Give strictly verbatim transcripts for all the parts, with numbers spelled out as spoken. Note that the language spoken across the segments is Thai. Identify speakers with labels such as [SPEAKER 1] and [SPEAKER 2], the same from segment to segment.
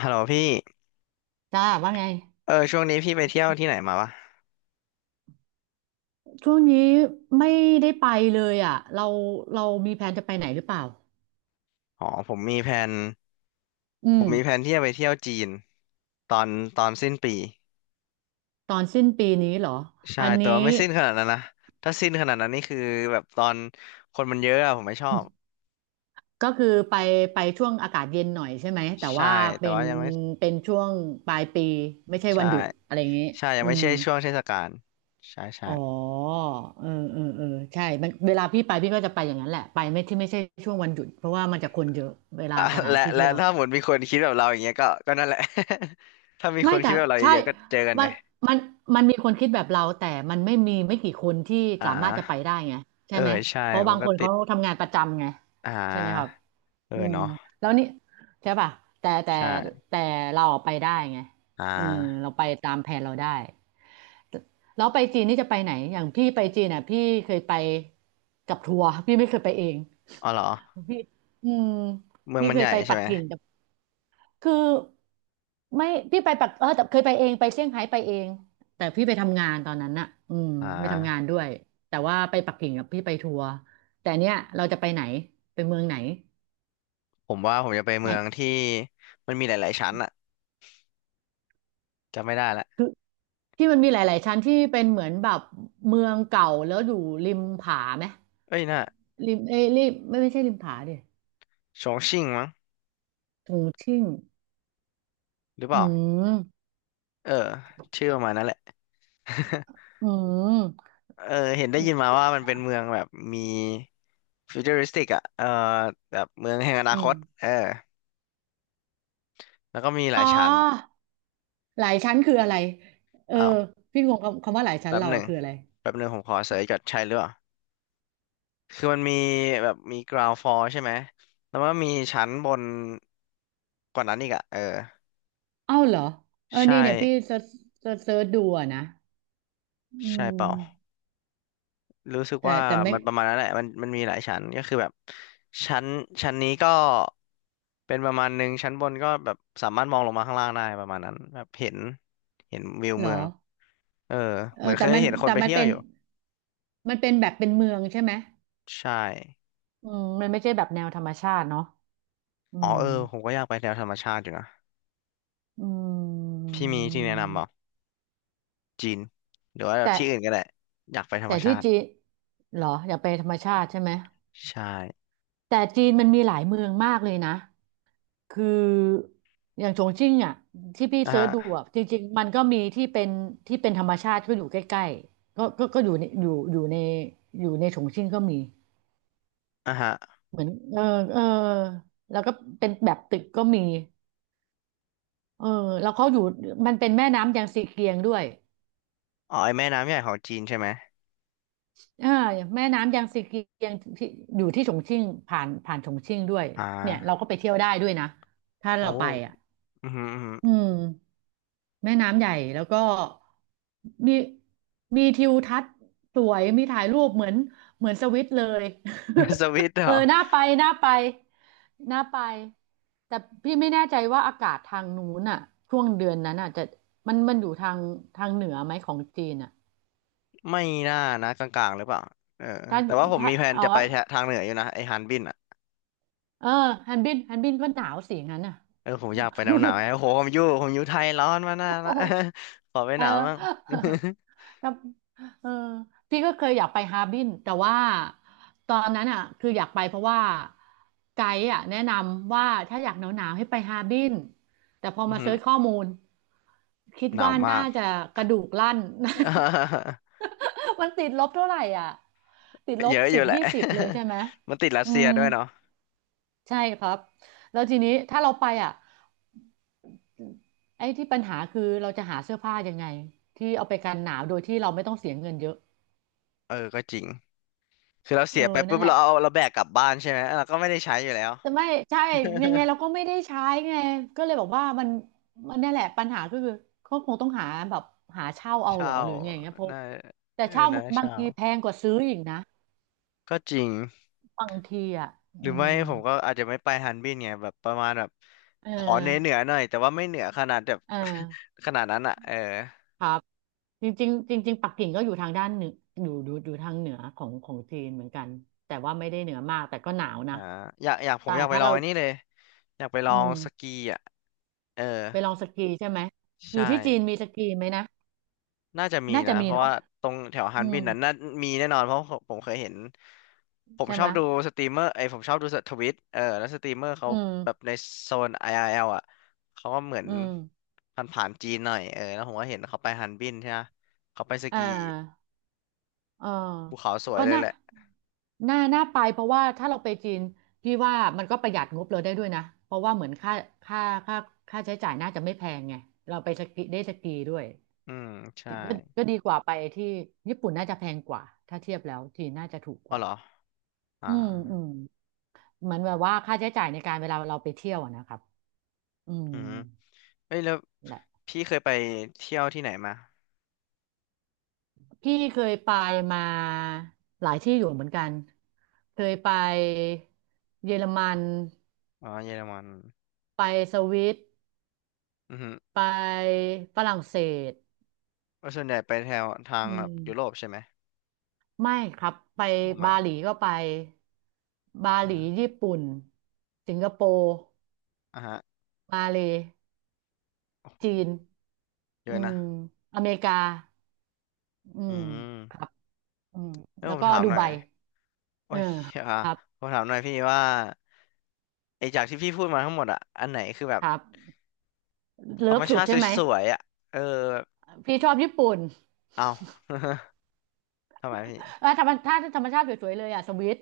[SPEAKER 1] ฮัลโหลพี่
[SPEAKER 2] จ้าว่าไง
[SPEAKER 1] เออช่วงนี้พี่ไปเที่ยวที่ไหนมาวะ
[SPEAKER 2] ช่วงนี้ไม่ได้ไปเลยอ่ะเราเรามีแผนจะไปไหนหรือเปล่า
[SPEAKER 1] อ๋อผมมีแผน
[SPEAKER 2] อื
[SPEAKER 1] ผ
[SPEAKER 2] ม
[SPEAKER 1] มมีแผนที่จะไปเที่ยวจีนตอนตอนสิ้นปี
[SPEAKER 2] ตอนสิ้นปีนี้เหรอ
[SPEAKER 1] ใช่
[SPEAKER 2] อัน
[SPEAKER 1] แต่ว่า
[SPEAKER 2] นี้
[SPEAKER 1] ไม่สิ้นขนาดนั้นนะถ้าสิ้นขนาดนั้นนี่คือแบบตอนคนมันเยอะอะผมไม่ชอบ
[SPEAKER 2] ก็คือไปไปช่วงอากาศเย็นหน่อยใช่ไหมแต่
[SPEAKER 1] ใช่
[SPEAKER 2] ว่า
[SPEAKER 1] แต่
[SPEAKER 2] เป็น
[SPEAKER 1] ว่ายังไม่ใ
[SPEAKER 2] เป็นช่วงปลายปีไม่ใช่
[SPEAKER 1] ช่
[SPEAKER 2] วันหยุดอะไรอย่างนี้
[SPEAKER 1] ใช่ยัง
[SPEAKER 2] อื
[SPEAKER 1] ไม่
[SPEAKER 2] ม
[SPEAKER 1] ใช่ช่วงเทศกาลใช่ใช่
[SPEAKER 2] อ๋อเออเออเออใช่มันเวลาพี่ไปพี่ก็จะไปอย่างนั้นแหละไปไม่ที่ไม่ใช่ช่วงวันหยุดเพราะว่ามันจะคนเยอะเวลา
[SPEAKER 1] อ่ะ
[SPEAKER 2] สถาน
[SPEAKER 1] และ
[SPEAKER 2] ที่
[SPEAKER 1] และ
[SPEAKER 2] เที่ยว
[SPEAKER 1] ถ้าหมดมีคนคิดแบบเราอย่างเงี้ยก็ก็นั่นแหละ ถ้ามีค
[SPEAKER 2] ไม่
[SPEAKER 1] น
[SPEAKER 2] แต่
[SPEAKER 1] คิดแบบเราเย
[SPEAKER 2] ใช่
[SPEAKER 1] อะๆก็เจอกัน
[SPEAKER 2] มั
[SPEAKER 1] เนี่
[SPEAKER 2] น
[SPEAKER 1] ย
[SPEAKER 2] มันมันมีคนคิดแบบเราแต่มันไม่มีไม่กี่คนที่
[SPEAKER 1] อ่
[SPEAKER 2] สามารถจะไป
[SPEAKER 1] า
[SPEAKER 2] ได้ไงใช่
[SPEAKER 1] เออ
[SPEAKER 2] ไหม
[SPEAKER 1] ใช่
[SPEAKER 2] เพราะ
[SPEAKER 1] มั
[SPEAKER 2] บา
[SPEAKER 1] น
[SPEAKER 2] งค
[SPEAKER 1] ก็
[SPEAKER 2] น
[SPEAKER 1] ติ
[SPEAKER 2] เขา
[SPEAKER 1] ด
[SPEAKER 2] ทำงานประจำไง
[SPEAKER 1] อ่
[SPEAKER 2] ใช่ไหมครับ
[SPEAKER 1] าเออ
[SPEAKER 2] อืม
[SPEAKER 1] เนาะ
[SPEAKER 2] แล้วนี่ใช่ป่ะแต่แต่
[SPEAKER 1] ใช่
[SPEAKER 2] แต่เราอะไปได้ไง
[SPEAKER 1] อ่
[SPEAKER 2] เออเรา
[SPEAKER 1] า
[SPEAKER 2] ไปตามแผนเราได้แล้วไปจีนนี่จะไปไหนอย่างพี่ไปจีนอ่ะพี่เคยไปกับทัวร์พี่ไม่เคยไปเอง
[SPEAKER 1] อ๋อเหรอ
[SPEAKER 2] พี่อืม
[SPEAKER 1] เมือง
[SPEAKER 2] พี่
[SPEAKER 1] มัน
[SPEAKER 2] เค
[SPEAKER 1] ให
[SPEAKER 2] ย
[SPEAKER 1] ญ่
[SPEAKER 2] ไป
[SPEAKER 1] ใช่
[SPEAKER 2] ปัก
[SPEAKER 1] ไหม
[SPEAKER 2] กิ่ง คือไม่พี่ไปปักเออแต่เคยไปเองไปเซี่ยงไฮ้ไปเองแต่พี่ไปทำงานตอนนั้นน่ะอืม
[SPEAKER 1] อ่
[SPEAKER 2] ไปทำงาน
[SPEAKER 1] า
[SPEAKER 2] ด้วยแต่ว่าไปปักกิ่งกับพี่ไปทัวร์แต่เนี้ยเราจะไปไหนไปเมืองไหน
[SPEAKER 1] ผมว่าผมจะไปเมื
[SPEAKER 2] แต่
[SPEAKER 1] องที่มันมีหลายๆชั้นอะจำไม่ได้ละ
[SPEAKER 2] คือที่มันมีหลายๆชั้นที่เป็นเหมือนแบบเมืองเก่าแล้วอยู่ริมผาไหม
[SPEAKER 1] เอ้ยน่ะ
[SPEAKER 2] ริมเอ้ยริมไม่ไม่ใช่ริมผาดิ
[SPEAKER 1] ชงชิ่งมั้ง
[SPEAKER 2] ตรงชิ่ง
[SPEAKER 1] หรือเป
[SPEAKER 2] อื
[SPEAKER 1] ล่า
[SPEAKER 2] ม
[SPEAKER 1] เออชื่อประมาณนั้นแหละ
[SPEAKER 2] อืม
[SPEAKER 1] เออเห็นได้ยินมาว่ามันเป็นเมืองแบบมีฟิวเจอริสติกอะเออแบบเมืองแห่งอนา
[SPEAKER 2] อื
[SPEAKER 1] ค
[SPEAKER 2] ม
[SPEAKER 1] ตเออแล้วก็มีห
[SPEAKER 2] อ๋
[SPEAKER 1] ลายชั้น
[SPEAKER 2] อหลายชั้นคืออะไรเออ
[SPEAKER 1] อ้าว
[SPEAKER 2] พี่งงคำคำว่าหลายชั้น
[SPEAKER 1] แป๊บ
[SPEAKER 2] เรา
[SPEAKER 1] ห
[SPEAKER 2] อะ
[SPEAKER 1] นึ่ง
[SPEAKER 2] คืออะไร
[SPEAKER 1] แป๊บหนึ่งผมขอเสิร์ชก่อนใช่หรือเปล่าคือมันมีแบบมี ground floor ใช่ไหมแล้วมันก็มีชั้นบนกว่านั้นอีกอะเออ
[SPEAKER 2] เอ้าเหรอเออ
[SPEAKER 1] ใช่
[SPEAKER 2] นี่เนี่ยพี่เซิร์ชเซิร์ชเซิร์ชดูอะนะอื
[SPEAKER 1] ใช่เปล่า
[SPEAKER 2] ม
[SPEAKER 1] รู้สึก
[SPEAKER 2] แต่
[SPEAKER 1] ว่า
[SPEAKER 2] แต่ไม่
[SPEAKER 1] มันประมาณนั้นแหละมันมันมีหลายชั้นก็คือแบบชั้นชั้นนี้ก็เป็นประมาณหนึ่งชั้นบนก็แบบสามารถมองลงมาข้างล่างได้ประมาณนั้นแบบเห็นเห็นวิว
[SPEAKER 2] เหร
[SPEAKER 1] เมือ
[SPEAKER 2] อ
[SPEAKER 1] งเออ
[SPEAKER 2] เอ
[SPEAKER 1] เหมือ
[SPEAKER 2] อ
[SPEAKER 1] นเค
[SPEAKER 2] แต่
[SPEAKER 1] ย
[SPEAKER 2] มัน
[SPEAKER 1] เห็นค
[SPEAKER 2] แต่
[SPEAKER 1] นไป
[SPEAKER 2] มัน
[SPEAKER 1] เที่ยว
[SPEAKER 2] เป็น
[SPEAKER 1] อยู่
[SPEAKER 2] มันเป็นแบบเป็นเมืองใช่ไหม
[SPEAKER 1] ใช่
[SPEAKER 2] อืมมันไม่ใช่แบบแนวธรรมชาติเนาะอื
[SPEAKER 1] อ๋อ
[SPEAKER 2] ม
[SPEAKER 1] เออผมก็อยากไปแนวธรรมชาติอยู่นะ
[SPEAKER 2] อืม
[SPEAKER 1] พี่มีที่แนะนำเปล่าจีนหรือว่า
[SPEAKER 2] แต่
[SPEAKER 1] ที่อื่นก็ได้อยากไปธร
[SPEAKER 2] แต่
[SPEAKER 1] รมชา
[SPEAKER 2] ที่
[SPEAKER 1] ติ
[SPEAKER 2] จีนเหรออยากไปธรรมชาติใช่ไหม
[SPEAKER 1] ใช่
[SPEAKER 2] แต่จีนมันมีหลายเมืองมากเลยนะ คืออย่างชงชิ่งอ่ะที่พี่
[SPEAKER 1] อ่ะ
[SPEAKER 2] เซิร์
[SPEAKER 1] ฮะ
[SPEAKER 2] ชดูอ่ะจริงๆมันก็มีที่เป็นที่เป็นธรรมชาติก็อยู่ใกล้ๆก็ก็ก็อยู่ในอยู่อยู่ในอยู่ในชงชิ่งก็มี
[SPEAKER 1] อ่ะฮะ
[SPEAKER 2] เหมือนเออเออแล้วก็เป็นแบบตึกก็มีเออแล้วเขาอยู่มันเป็นแม่น้ำยางซีเกียงด้วย
[SPEAKER 1] อ๋อไอแม่น้ำใหญ่ของจีนใช่ไหม
[SPEAKER 2] อ่าแม่น้ำยางซีเกียงที่อยู่ที่ฉงชิ่งผ่านผ่านฉงชิ่งด้วย
[SPEAKER 1] อ่
[SPEAKER 2] เนี่ยเรา
[SPEAKER 1] า
[SPEAKER 2] ก็ไปเที่ยวได้ด้วยนะถ้า
[SPEAKER 1] โอ้
[SPEAKER 2] เราไปอ่ะ
[SPEAKER 1] อืมอหืม
[SPEAKER 2] อืม แม่น้ำใหญ่แล้วก็มีมีทิวทัศน์สวยมีถ่ายรูปเหมือนเหมือนสวิตเลย
[SPEAKER 1] สวิตเห ร
[SPEAKER 2] เอ
[SPEAKER 1] อ
[SPEAKER 2] อน่าไปน่าไปน่าไปแต่พี่ไม่แน่ใจว่าอากาศทางนู้นอ่ะช่วงเดือนนั้นอ่ะจะมันมันอยู่ทางทางเหนือไหมของจีนอ่ะ
[SPEAKER 1] ไม่น่านะกลางๆหรือเปล่าเออ
[SPEAKER 2] ถ้า
[SPEAKER 1] แต่ว่าผม
[SPEAKER 2] ถ้า
[SPEAKER 1] มีแผน
[SPEAKER 2] อ๋อ
[SPEAKER 1] จะไปแถทางเหนืออยู่นะไอ้ฮันบินอ่ะ
[SPEAKER 2] เออฮันบินฮันบินก็หนาวสิงั้นอ่ะ
[SPEAKER 1] เออผมอยากไปหนาวหนาวไงโอ้โหผมอยู่ผมอยู่ไทยร้อนมานาน
[SPEAKER 2] โอ้
[SPEAKER 1] ละ ขอไป
[SPEAKER 2] เอ
[SPEAKER 1] ห
[SPEAKER 2] อ
[SPEAKER 1] นาวบ้าง
[SPEAKER 2] แล้วเออพี่ก็เคยอยากไปฮาร์บินแต่ว่าตอนนั้นอ่ะคืออยากไปเพราะว่าไกด์อ่ะแนะนำว่าถ้าอยากหนาวๆให้ไปฮาร์บินแต่พอ
[SPEAKER 1] อือ
[SPEAKER 2] มา
[SPEAKER 1] หื
[SPEAKER 2] เซิ
[SPEAKER 1] อ
[SPEAKER 2] ร์ชข้อมูลคิด
[SPEAKER 1] หนาว
[SPEAKER 2] ว่า
[SPEAKER 1] มา
[SPEAKER 2] น่า
[SPEAKER 1] ก
[SPEAKER 2] จะกระดูกลั่น มันติดลบเท่าไหร่อ่ะติดล
[SPEAKER 1] เย
[SPEAKER 2] บ
[SPEAKER 1] อะอ
[SPEAKER 2] สิ
[SPEAKER 1] ยู่
[SPEAKER 2] บ
[SPEAKER 1] แหละ
[SPEAKER 2] ยี่สิบเลยใช่ไหม
[SPEAKER 1] มันติดรัส
[SPEAKER 2] อื
[SPEAKER 1] เซีย
[SPEAKER 2] ม
[SPEAKER 1] ด้วยเนาะ
[SPEAKER 2] ใช่ครับแล้วทีนี้ถ้าเราไปอ่ะไอ้ที่ปัญหาคือเราจะหาเสื้อผ้ายังไงที่เอาไปกันหนาวโดยที่เราไม่ต้องเสียเงินเยอะ
[SPEAKER 1] เออก็จริงคือเรา
[SPEAKER 2] เอ
[SPEAKER 1] เสี
[SPEAKER 2] อ
[SPEAKER 1] ยไป
[SPEAKER 2] นั่
[SPEAKER 1] ปุ๊
[SPEAKER 2] น
[SPEAKER 1] บ
[SPEAKER 2] แหละ
[SPEAKER 1] เราเอาเราแบกกลับบ้านใช่ไหมเราก็ไม่ได้ใช้อยู่แล้ว
[SPEAKER 2] แต่ไม่ใช่ยังไงเราก็ ไม่ได้ใช้ไงก็เลยบอกว่ามันมันเนี่ยแหละปัญหาก็คือเขาคงต้องหาแบบหาเช่าเอาเหร
[SPEAKER 1] เช่า
[SPEAKER 2] อหรือไงเงี้ยเพราะ
[SPEAKER 1] น่า
[SPEAKER 2] แต่
[SPEAKER 1] เออ
[SPEAKER 2] เช่า
[SPEAKER 1] นะ
[SPEAKER 2] บาง
[SPEAKER 1] เช่า
[SPEAKER 2] ทีแพงกว่าซื้ออีกนะ
[SPEAKER 1] ก็จริง
[SPEAKER 2] บางทีอ่ะ
[SPEAKER 1] หรื
[SPEAKER 2] อื
[SPEAKER 1] อไม่
[SPEAKER 2] ม
[SPEAKER 1] ผมก็อาจจะไม่ไปฮันบินไงแบบประมาณแบบ
[SPEAKER 2] เอ
[SPEAKER 1] ขอเหนือเหนือ
[SPEAKER 2] อ
[SPEAKER 1] หน่อยแต่ว่าไม่เหนือขนาดแบบ
[SPEAKER 2] เออ
[SPEAKER 1] ขนาดนั้นอ่ะเออ
[SPEAKER 2] ครับจริงๆจริงๆปักกิ่งก็อยู่ทางด้านเหนืออยู่อยู่อยู่ทางเหนือของของจีนเหมือนกันแต่ว่าไม่ได้เหนือมากแต่ก็หนาวนะ
[SPEAKER 1] อ่าอยากอยากผม
[SPEAKER 2] อ่า
[SPEAKER 1] อยากไป
[SPEAKER 2] ถ้า
[SPEAKER 1] ลอ
[SPEAKER 2] เรา
[SPEAKER 1] งอันนี้เลยอยากไปล
[SPEAKER 2] อื
[SPEAKER 1] อง
[SPEAKER 2] ม
[SPEAKER 1] สกีอ่ะเออ
[SPEAKER 2] ไปลองสกีใช่ไหมอ
[SPEAKER 1] ใช่
[SPEAKER 2] ยู่ที่จีนมีสกีไหมนะ
[SPEAKER 1] น่าจะมี
[SPEAKER 2] น่าจะ
[SPEAKER 1] นะ
[SPEAKER 2] มี
[SPEAKER 1] เพราะ
[SPEAKER 2] เนาะ
[SPEAKER 1] ว่าตรงแถวฮั
[SPEAKER 2] อื
[SPEAKER 1] น
[SPEAKER 2] ม
[SPEAKER 1] บินนั้นน่ามีแน่นอนเพราะผมผมเคยเห็นผม
[SPEAKER 2] ใช่
[SPEAKER 1] ชอ
[SPEAKER 2] ไหม
[SPEAKER 1] บดูสตรีมเมอร์ไอยผมชอบดูทวิตเออแล้วสตรีมเมอร์เขา
[SPEAKER 2] อื
[SPEAKER 1] แบบ
[SPEAKER 2] ม
[SPEAKER 1] ในโซน i อ l อลอ่ะเขาก็เหมือน
[SPEAKER 2] อืม
[SPEAKER 1] ผ่านผ่านจีนหน่อยเออแล้วผมก็เห็นเขาไปฮันบินใช่ไหมเขาไปส
[SPEAKER 2] อ่า
[SPEAKER 1] กี
[SPEAKER 2] อ่า
[SPEAKER 1] ภูเขาสวย
[SPEAKER 2] ก็
[SPEAKER 1] เลย
[SPEAKER 2] น่า
[SPEAKER 1] แหละ
[SPEAKER 2] น่าน่าไปเพราะว่าถ้าเราไปจีนพี่ว่ามันก็ประหยัดงบเราได้ด้วยนะเพราะว่าเหมือนค่าค่าค่าค่าใช้จ่ายน่าจะไม่แพงไงเราไปสกีได้สกีด้วย
[SPEAKER 1] อืมใช่
[SPEAKER 2] ก็ก็ดีกว่าไปที่ญี่ปุ่นน่าจะแพงกว่าถ้าเทียบแล้วจีนน่าจะถูกก
[SPEAKER 1] อ๋อ
[SPEAKER 2] ว่า
[SPEAKER 1] เหรออ่า
[SPEAKER 2] อืมอืมเหมือนแบบว่าค่าใช้จ่ายในการเวลาเราไปเที่ยวอะนะครับอืม
[SPEAKER 1] อืมเอ้ยแล้วพี่เคยไปเที่ยวที่ไหนมา
[SPEAKER 2] พี่เคยไปมาหลายที่อยู่เหมือนกันเคยไปเยอรมัน
[SPEAKER 1] อ๋อเยอรมัน
[SPEAKER 2] ไปสวิต
[SPEAKER 1] อือฮึ
[SPEAKER 2] ไปฝรั่งเศส
[SPEAKER 1] แล้วส่วนใหญ่ไปแถวทาง
[SPEAKER 2] อื
[SPEAKER 1] แบบ
[SPEAKER 2] ม
[SPEAKER 1] ยุโรปใช่ไหม
[SPEAKER 2] ไม่ครับไป
[SPEAKER 1] อ๋อไม่
[SPEAKER 2] บาหลีก็ไปบาหลี
[SPEAKER 1] อ่า
[SPEAKER 2] ญี่ปุ่นสิงคโปร์
[SPEAKER 1] อ่าฮะ
[SPEAKER 2] มาเลย์จีน
[SPEAKER 1] เย
[SPEAKER 2] อื
[SPEAKER 1] อะนะ
[SPEAKER 2] มอเมริกาอื
[SPEAKER 1] อื
[SPEAKER 2] มครั
[SPEAKER 1] ม
[SPEAKER 2] บอืม
[SPEAKER 1] แล้ว
[SPEAKER 2] แล้ว
[SPEAKER 1] ผม
[SPEAKER 2] ก็
[SPEAKER 1] ถาม
[SPEAKER 2] ดู
[SPEAKER 1] หน่อ
[SPEAKER 2] ไบ
[SPEAKER 1] ยโอ้
[SPEAKER 2] เออ
[SPEAKER 1] ยอ่า
[SPEAKER 2] ครับ
[SPEAKER 1] ผมถามหน่อยพี่ว่าไอจากที่พี่พูดมาทั้งหมดอะอันไหนคือแบบ
[SPEAKER 2] ครับ
[SPEAKER 1] ธร
[SPEAKER 2] เลิ
[SPEAKER 1] รม
[SPEAKER 2] ฟสุ
[SPEAKER 1] ชา
[SPEAKER 2] ด
[SPEAKER 1] ติ
[SPEAKER 2] ใช่ไหม
[SPEAKER 1] สวยๆอะเออ
[SPEAKER 2] พี่ชอบญี่ปุ่น
[SPEAKER 1] เอา ทำไมพี่
[SPEAKER 2] เออธรรมชาติธรรมชาติสวยๆเลยอ่ะสวิต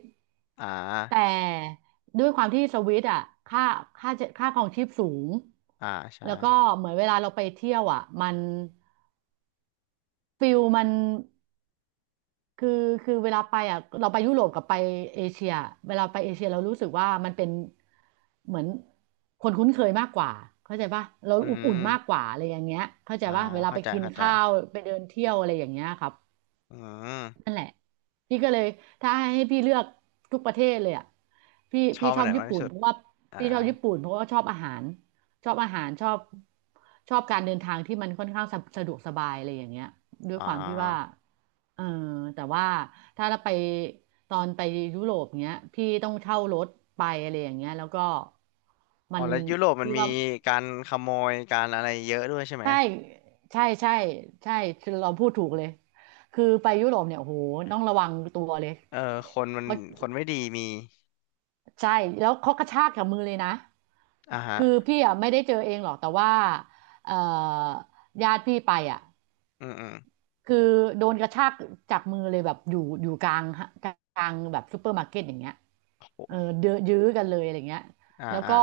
[SPEAKER 1] อ่
[SPEAKER 2] แต
[SPEAKER 1] า
[SPEAKER 2] ่ด้วยความที่สวิตอ่ะค่าค่าจะค่าครองชีพสูง
[SPEAKER 1] อ่าใช่
[SPEAKER 2] แล้วก็เหมือนเวลาเราไปเที่ยวอ่ะมันฟิลมันคือคือเวลาไปอ่ะเราไปยุโรปกับไปเอเชียเวลาไปเอเชียเรารู้สึกว่ามันเป็นเหมือนคนคุ้นเคยมากกว่าเข้าใจป่ะเรา
[SPEAKER 1] อื
[SPEAKER 2] อบอุ่นมากก
[SPEAKER 1] ม
[SPEAKER 2] ว่าอะไรอย่างเงี้ยเข้าใจ
[SPEAKER 1] อ่า
[SPEAKER 2] ป่ะเวลา
[SPEAKER 1] เข้า
[SPEAKER 2] ไป
[SPEAKER 1] ใจ
[SPEAKER 2] กิน
[SPEAKER 1] เข้าใจ
[SPEAKER 2] ข้าวไปเดินเที่ยวอะไรอย่างเงี้ยครับ
[SPEAKER 1] อืม
[SPEAKER 2] นั่นแหละพี่ก็เลยถ้าให้พี่เลือกทุกประเทศเลยอ่ะพี่
[SPEAKER 1] ชอ
[SPEAKER 2] พี่
[SPEAKER 1] บไป
[SPEAKER 2] ชอ
[SPEAKER 1] ไหน
[SPEAKER 2] บญี่
[SPEAKER 1] มากที่
[SPEAKER 2] ปุ่น
[SPEAKER 1] สุด
[SPEAKER 2] เพราะว่า
[SPEAKER 1] อ่า
[SPEAKER 2] พี่ชอบญี่ปุ่นเพราะว่าชอบอาหารชอบอาหารชอบชอบการเดินทางที่มันค่อนข้างสะสะดวกสบายอะไรอย่างเงี้ยด้ว
[SPEAKER 1] อ๋
[SPEAKER 2] ยความที่ว่า
[SPEAKER 1] อ
[SPEAKER 2] เออแต่ว่าถ้าเราไปตอนไปยุโรปเงี้ยพี่ต้องเช่ารถไปอะไรอย่างเงี้ยแล้วก็
[SPEAKER 1] อ๋
[SPEAKER 2] มั
[SPEAKER 1] อ
[SPEAKER 2] น
[SPEAKER 1] แล้วยุโรปมัน
[SPEAKER 2] พี่
[SPEAKER 1] มี
[SPEAKER 2] ว่า
[SPEAKER 1] การขโมยการอะไรเยอะด้วยใช่ไหม
[SPEAKER 2] ใช่ใช่ใช่ใช่เราพูดถูกเลยคือไปยุโรปเนี่ยโอ้โหต้องระวังตัวเลย
[SPEAKER 1] เออคนมันคนไม่ดีมี
[SPEAKER 2] ใช่แล้วเขากระชากจากมือเลยนะ
[SPEAKER 1] อ่าฮะ
[SPEAKER 2] คือพี่อ่ะไม่ได้เจอเองหรอกแต่ว่าเอ่อญาติพี่ไปอ่ะ
[SPEAKER 1] อืมอืม
[SPEAKER 2] คือโดนกระชากจากมือเลยแบบอยู่อยู่กลางกลางแบบซูเปอร์มาร์เก็ตอย่างเงี้ย
[SPEAKER 1] โห
[SPEAKER 2] เออเดือยื้อกันเลยอะไรเงี้ย
[SPEAKER 1] อ่า
[SPEAKER 2] แล้ว
[SPEAKER 1] อ่า
[SPEAKER 2] ก็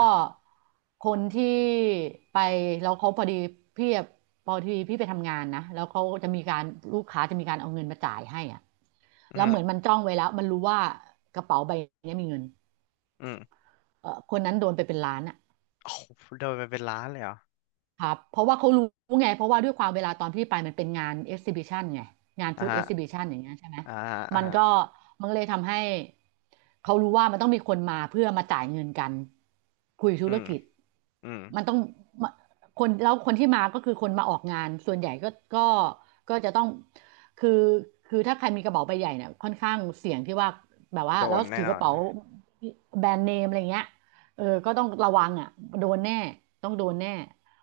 [SPEAKER 2] คนที่ไปแล้วเขาพอดีพี่อะพอดีพี่ไปทำงานนะแล้วเขาจะมีการลูกค้าจะมีการเอาเงินมาจ่ายให้อ่ะ
[SPEAKER 1] อื
[SPEAKER 2] แล้วเหมือน
[SPEAKER 1] ม
[SPEAKER 2] มันจ้องไว้แล้วมันรู้ว่ากระเป๋าใบเนี้ยมีเงิน
[SPEAKER 1] อืม
[SPEAKER 2] เออคนนั้นโดนไปเป็นล้านอ่ะ
[SPEAKER 1] โอ้โหโดนไปเป็นล้านเลยเหรอ
[SPEAKER 2] ครับเพราะว่าเขารู้ไงเพราะว่าด้วยความเวลาตอนพี่ไปมันเป็นงานเอ็กซิบิชันไงงาน
[SPEAKER 1] อ่า
[SPEAKER 2] ฟู้ด
[SPEAKER 1] ฮะ
[SPEAKER 2] เอ็กซิบิชันอย่างเงี้ยใช่ไหม
[SPEAKER 1] อ่าฮะอ่า
[SPEAKER 2] มัน
[SPEAKER 1] ฮะ
[SPEAKER 2] ก็มันก็เลยทำให้เขารู้ว่ามันต้องมีคนมาเพื่อมาจ่ายเงินกันคุยธุ
[SPEAKER 1] อื
[SPEAKER 2] ร
[SPEAKER 1] ม
[SPEAKER 2] กิจ
[SPEAKER 1] อืม
[SPEAKER 2] มันต้องมาคนแล้วคนที่มาก็คือคนมาออกงานส่วนใหญ่ก็ก็ก็จะต้องคือคือถ้าใครมีกระเป๋าใบใหญ่เนี่ยค่อนข้างเสี่ยงที่ว่าแบบว่า
[SPEAKER 1] โด
[SPEAKER 2] แล้ว
[SPEAKER 1] นแน่
[SPEAKER 2] ถือ
[SPEAKER 1] น
[SPEAKER 2] ก
[SPEAKER 1] อ
[SPEAKER 2] ระ
[SPEAKER 1] น
[SPEAKER 2] เป๋าแบรนด์เนมอะไรเงี้ยเออก็ต้องระวังอ่ะโดนแน่ต้องโดนแน่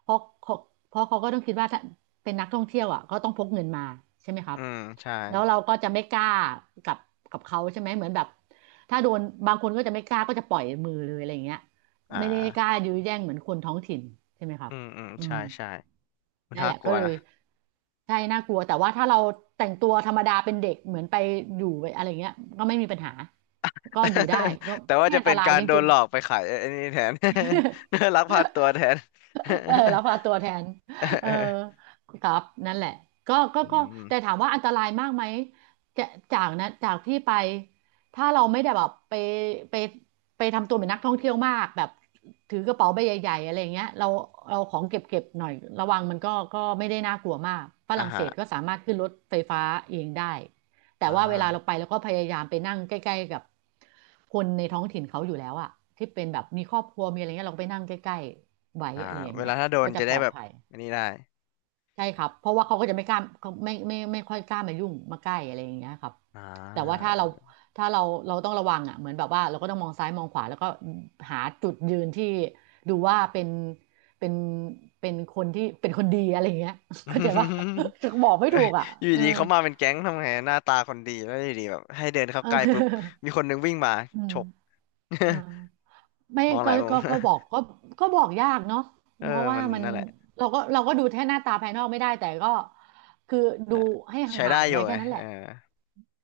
[SPEAKER 2] เพราะเขาเพราะเขาก็ต้องคิดว่าถ้าเป็นนักท่องเที่ยวอ่ะก็ต้องพกเงินมาใช่ไหมครั
[SPEAKER 1] อื
[SPEAKER 2] บ
[SPEAKER 1] มใช่
[SPEAKER 2] แล้วเราก็จะไม่กล้ากับกับเขาใช่ไหมเหมือนแบบถ้าโดนบางคนก็จะไม่กล้าก็จะปล่อยมือเลยอะไรอย่างเงี้ย
[SPEAKER 1] อ่
[SPEAKER 2] ไม่ได้กล้า
[SPEAKER 1] า
[SPEAKER 2] ยื้อแย่งเหมือนคนท้องถิ่นใช่ไหมครั
[SPEAKER 1] อื
[SPEAKER 2] บ
[SPEAKER 1] มอืม
[SPEAKER 2] อื
[SPEAKER 1] ใช่
[SPEAKER 2] ม
[SPEAKER 1] ใช่ มัน
[SPEAKER 2] นั่น
[SPEAKER 1] น่า
[SPEAKER 2] แหละ
[SPEAKER 1] กลั
[SPEAKER 2] ก็
[SPEAKER 1] ว
[SPEAKER 2] เลย
[SPEAKER 1] นะ
[SPEAKER 2] ใช่น่ากลัวแต่ว่าถ้าเราแต่งตัวธรรมดาเป็นเด็กเหมือนไปอยู่อะไรเงี้ยก็ไม่มีปัญหาก็อยู่ได้ก็
[SPEAKER 1] แต่ว่า
[SPEAKER 2] ไม่
[SPEAKER 1] จะ
[SPEAKER 2] อันต
[SPEAKER 1] เป็น
[SPEAKER 2] ราย
[SPEAKER 1] การ
[SPEAKER 2] จ
[SPEAKER 1] โดน
[SPEAKER 2] ริง
[SPEAKER 1] หลอกไปขายไอ้นี่แทน
[SPEAKER 2] ๆ
[SPEAKER 1] ลักพาตัวแทน
[SPEAKER 2] เออรับฝาตัวแทน
[SPEAKER 1] เ
[SPEAKER 2] เอ
[SPEAKER 1] อ
[SPEAKER 2] อ
[SPEAKER 1] อ
[SPEAKER 2] ครับนั่นแหละก็ก็
[SPEAKER 1] อื
[SPEAKER 2] ก็
[SPEAKER 1] ม
[SPEAKER 2] แต่ถามว่าอันตรายมากไหมจะจากนะจากที่ไปถ้าเราไม่ได้แบบไปไปไปทำตัวเป็นนักท่องเที่ยวมากแบบถือกระเป๋าใบใหญ่ๆอะไรอย่างเงี้ยเราเราของเก็บเก็บหน่อยระวังมันก็ก็ไม่ได้น่ากลัวมากฝ
[SPEAKER 1] อ่า
[SPEAKER 2] รั่งเศ
[SPEAKER 1] ฮะ
[SPEAKER 2] สก็สามารถขึ้นรถไฟฟ้าเองได้แต่
[SPEAKER 1] อ่า
[SPEAKER 2] ว่าเวลาเราไปเราก็พยายามไปนั่งใกล้ๆกับคนในท้องถิ่นเขาอยู่แล้วอะที่เป็นแบบมีครอบครัวมีอะไรเงี้ยเราก็ไปนั่งใกล้ๆ ไว้
[SPEAKER 1] อ่า
[SPEAKER 2] อะไรอย่าง
[SPEAKER 1] เว
[SPEAKER 2] เงี้
[SPEAKER 1] ลา
[SPEAKER 2] ย
[SPEAKER 1] ถ้าโด
[SPEAKER 2] ก็
[SPEAKER 1] น
[SPEAKER 2] จะ
[SPEAKER 1] จะ
[SPEAKER 2] ป
[SPEAKER 1] ได้
[SPEAKER 2] ลอด
[SPEAKER 1] แบบ
[SPEAKER 2] ภัย
[SPEAKER 1] อันนี้ได้
[SPEAKER 2] ใช่ครับเพราะว่าเขาก็จะไม่กล้าเขาไม่ไม่ไม่ค่อยกล้ามายุ่งมาใกล้อะไรอย่างเงี้ยครับ
[SPEAKER 1] อ่า
[SPEAKER 2] แต่ว่าถ้าเราถ้าเราเราต้องระวังอ่ะเหมือนแบบว่าเราก็ต้องมองซ้ายมองขวาแล้วก็หาจุดยืนที่ดูว่าเป็นเป็นเป็นคนที่เป็นคนดีอะไรอย่างเงี้ยเข้าใจปะ บอกไม่
[SPEAKER 1] เอ้
[SPEAKER 2] ถู
[SPEAKER 1] ย
[SPEAKER 2] กอ่ะ
[SPEAKER 1] อยู่
[SPEAKER 2] เออ
[SPEAKER 1] ดีๆเขามาเป็นแก๊งทำไงหน้าตาคนดีแล้วอยู่ดีแบบให้เดินเข้า
[SPEAKER 2] เอ
[SPEAKER 1] ใกล้ปุ๊บ
[SPEAKER 2] อ
[SPEAKER 1] มีคนนึงวิ่งมา
[SPEAKER 2] อื
[SPEAKER 1] ฉ
[SPEAKER 2] ม
[SPEAKER 1] ก
[SPEAKER 2] เออ ไม่
[SPEAKER 1] มองห
[SPEAKER 2] ก็
[SPEAKER 1] ลายมุ
[SPEAKER 2] ก็
[SPEAKER 1] ม
[SPEAKER 2] ก็บอก ก็ก็บอกยากเนาะ
[SPEAKER 1] เออ
[SPEAKER 2] เพราะว่า
[SPEAKER 1] มัน
[SPEAKER 2] มัน
[SPEAKER 1] นั่นแหละ
[SPEAKER 2] เราก็เราก็ดูแค่หน้าตาภายนอกไม่ได้แต่ก็คือดูให้
[SPEAKER 1] ใช้
[SPEAKER 2] ห่าง
[SPEAKER 1] ได้
[SPEAKER 2] ๆ
[SPEAKER 1] อ
[SPEAKER 2] ไว้
[SPEAKER 1] ยู่ไง
[SPEAKER 2] แค่นั้นแห
[SPEAKER 1] เออ
[SPEAKER 2] ละ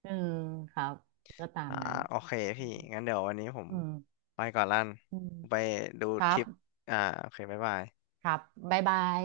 [SPEAKER 2] อืมครับก็ตาม
[SPEAKER 1] อ่า
[SPEAKER 2] นั้น
[SPEAKER 1] โอเคพี่งั้นเดี๋ยววันนี้ผม
[SPEAKER 2] อืม
[SPEAKER 1] ไปก่อนลั่น
[SPEAKER 2] อืม
[SPEAKER 1] ไปดู
[SPEAKER 2] ครั
[SPEAKER 1] ทริ
[SPEAKER 2] บ
[SPEAKER 1] ปอ่าโอเคบ๊ายบาย
[SPEAKER 2] ครับบ๊ายบาย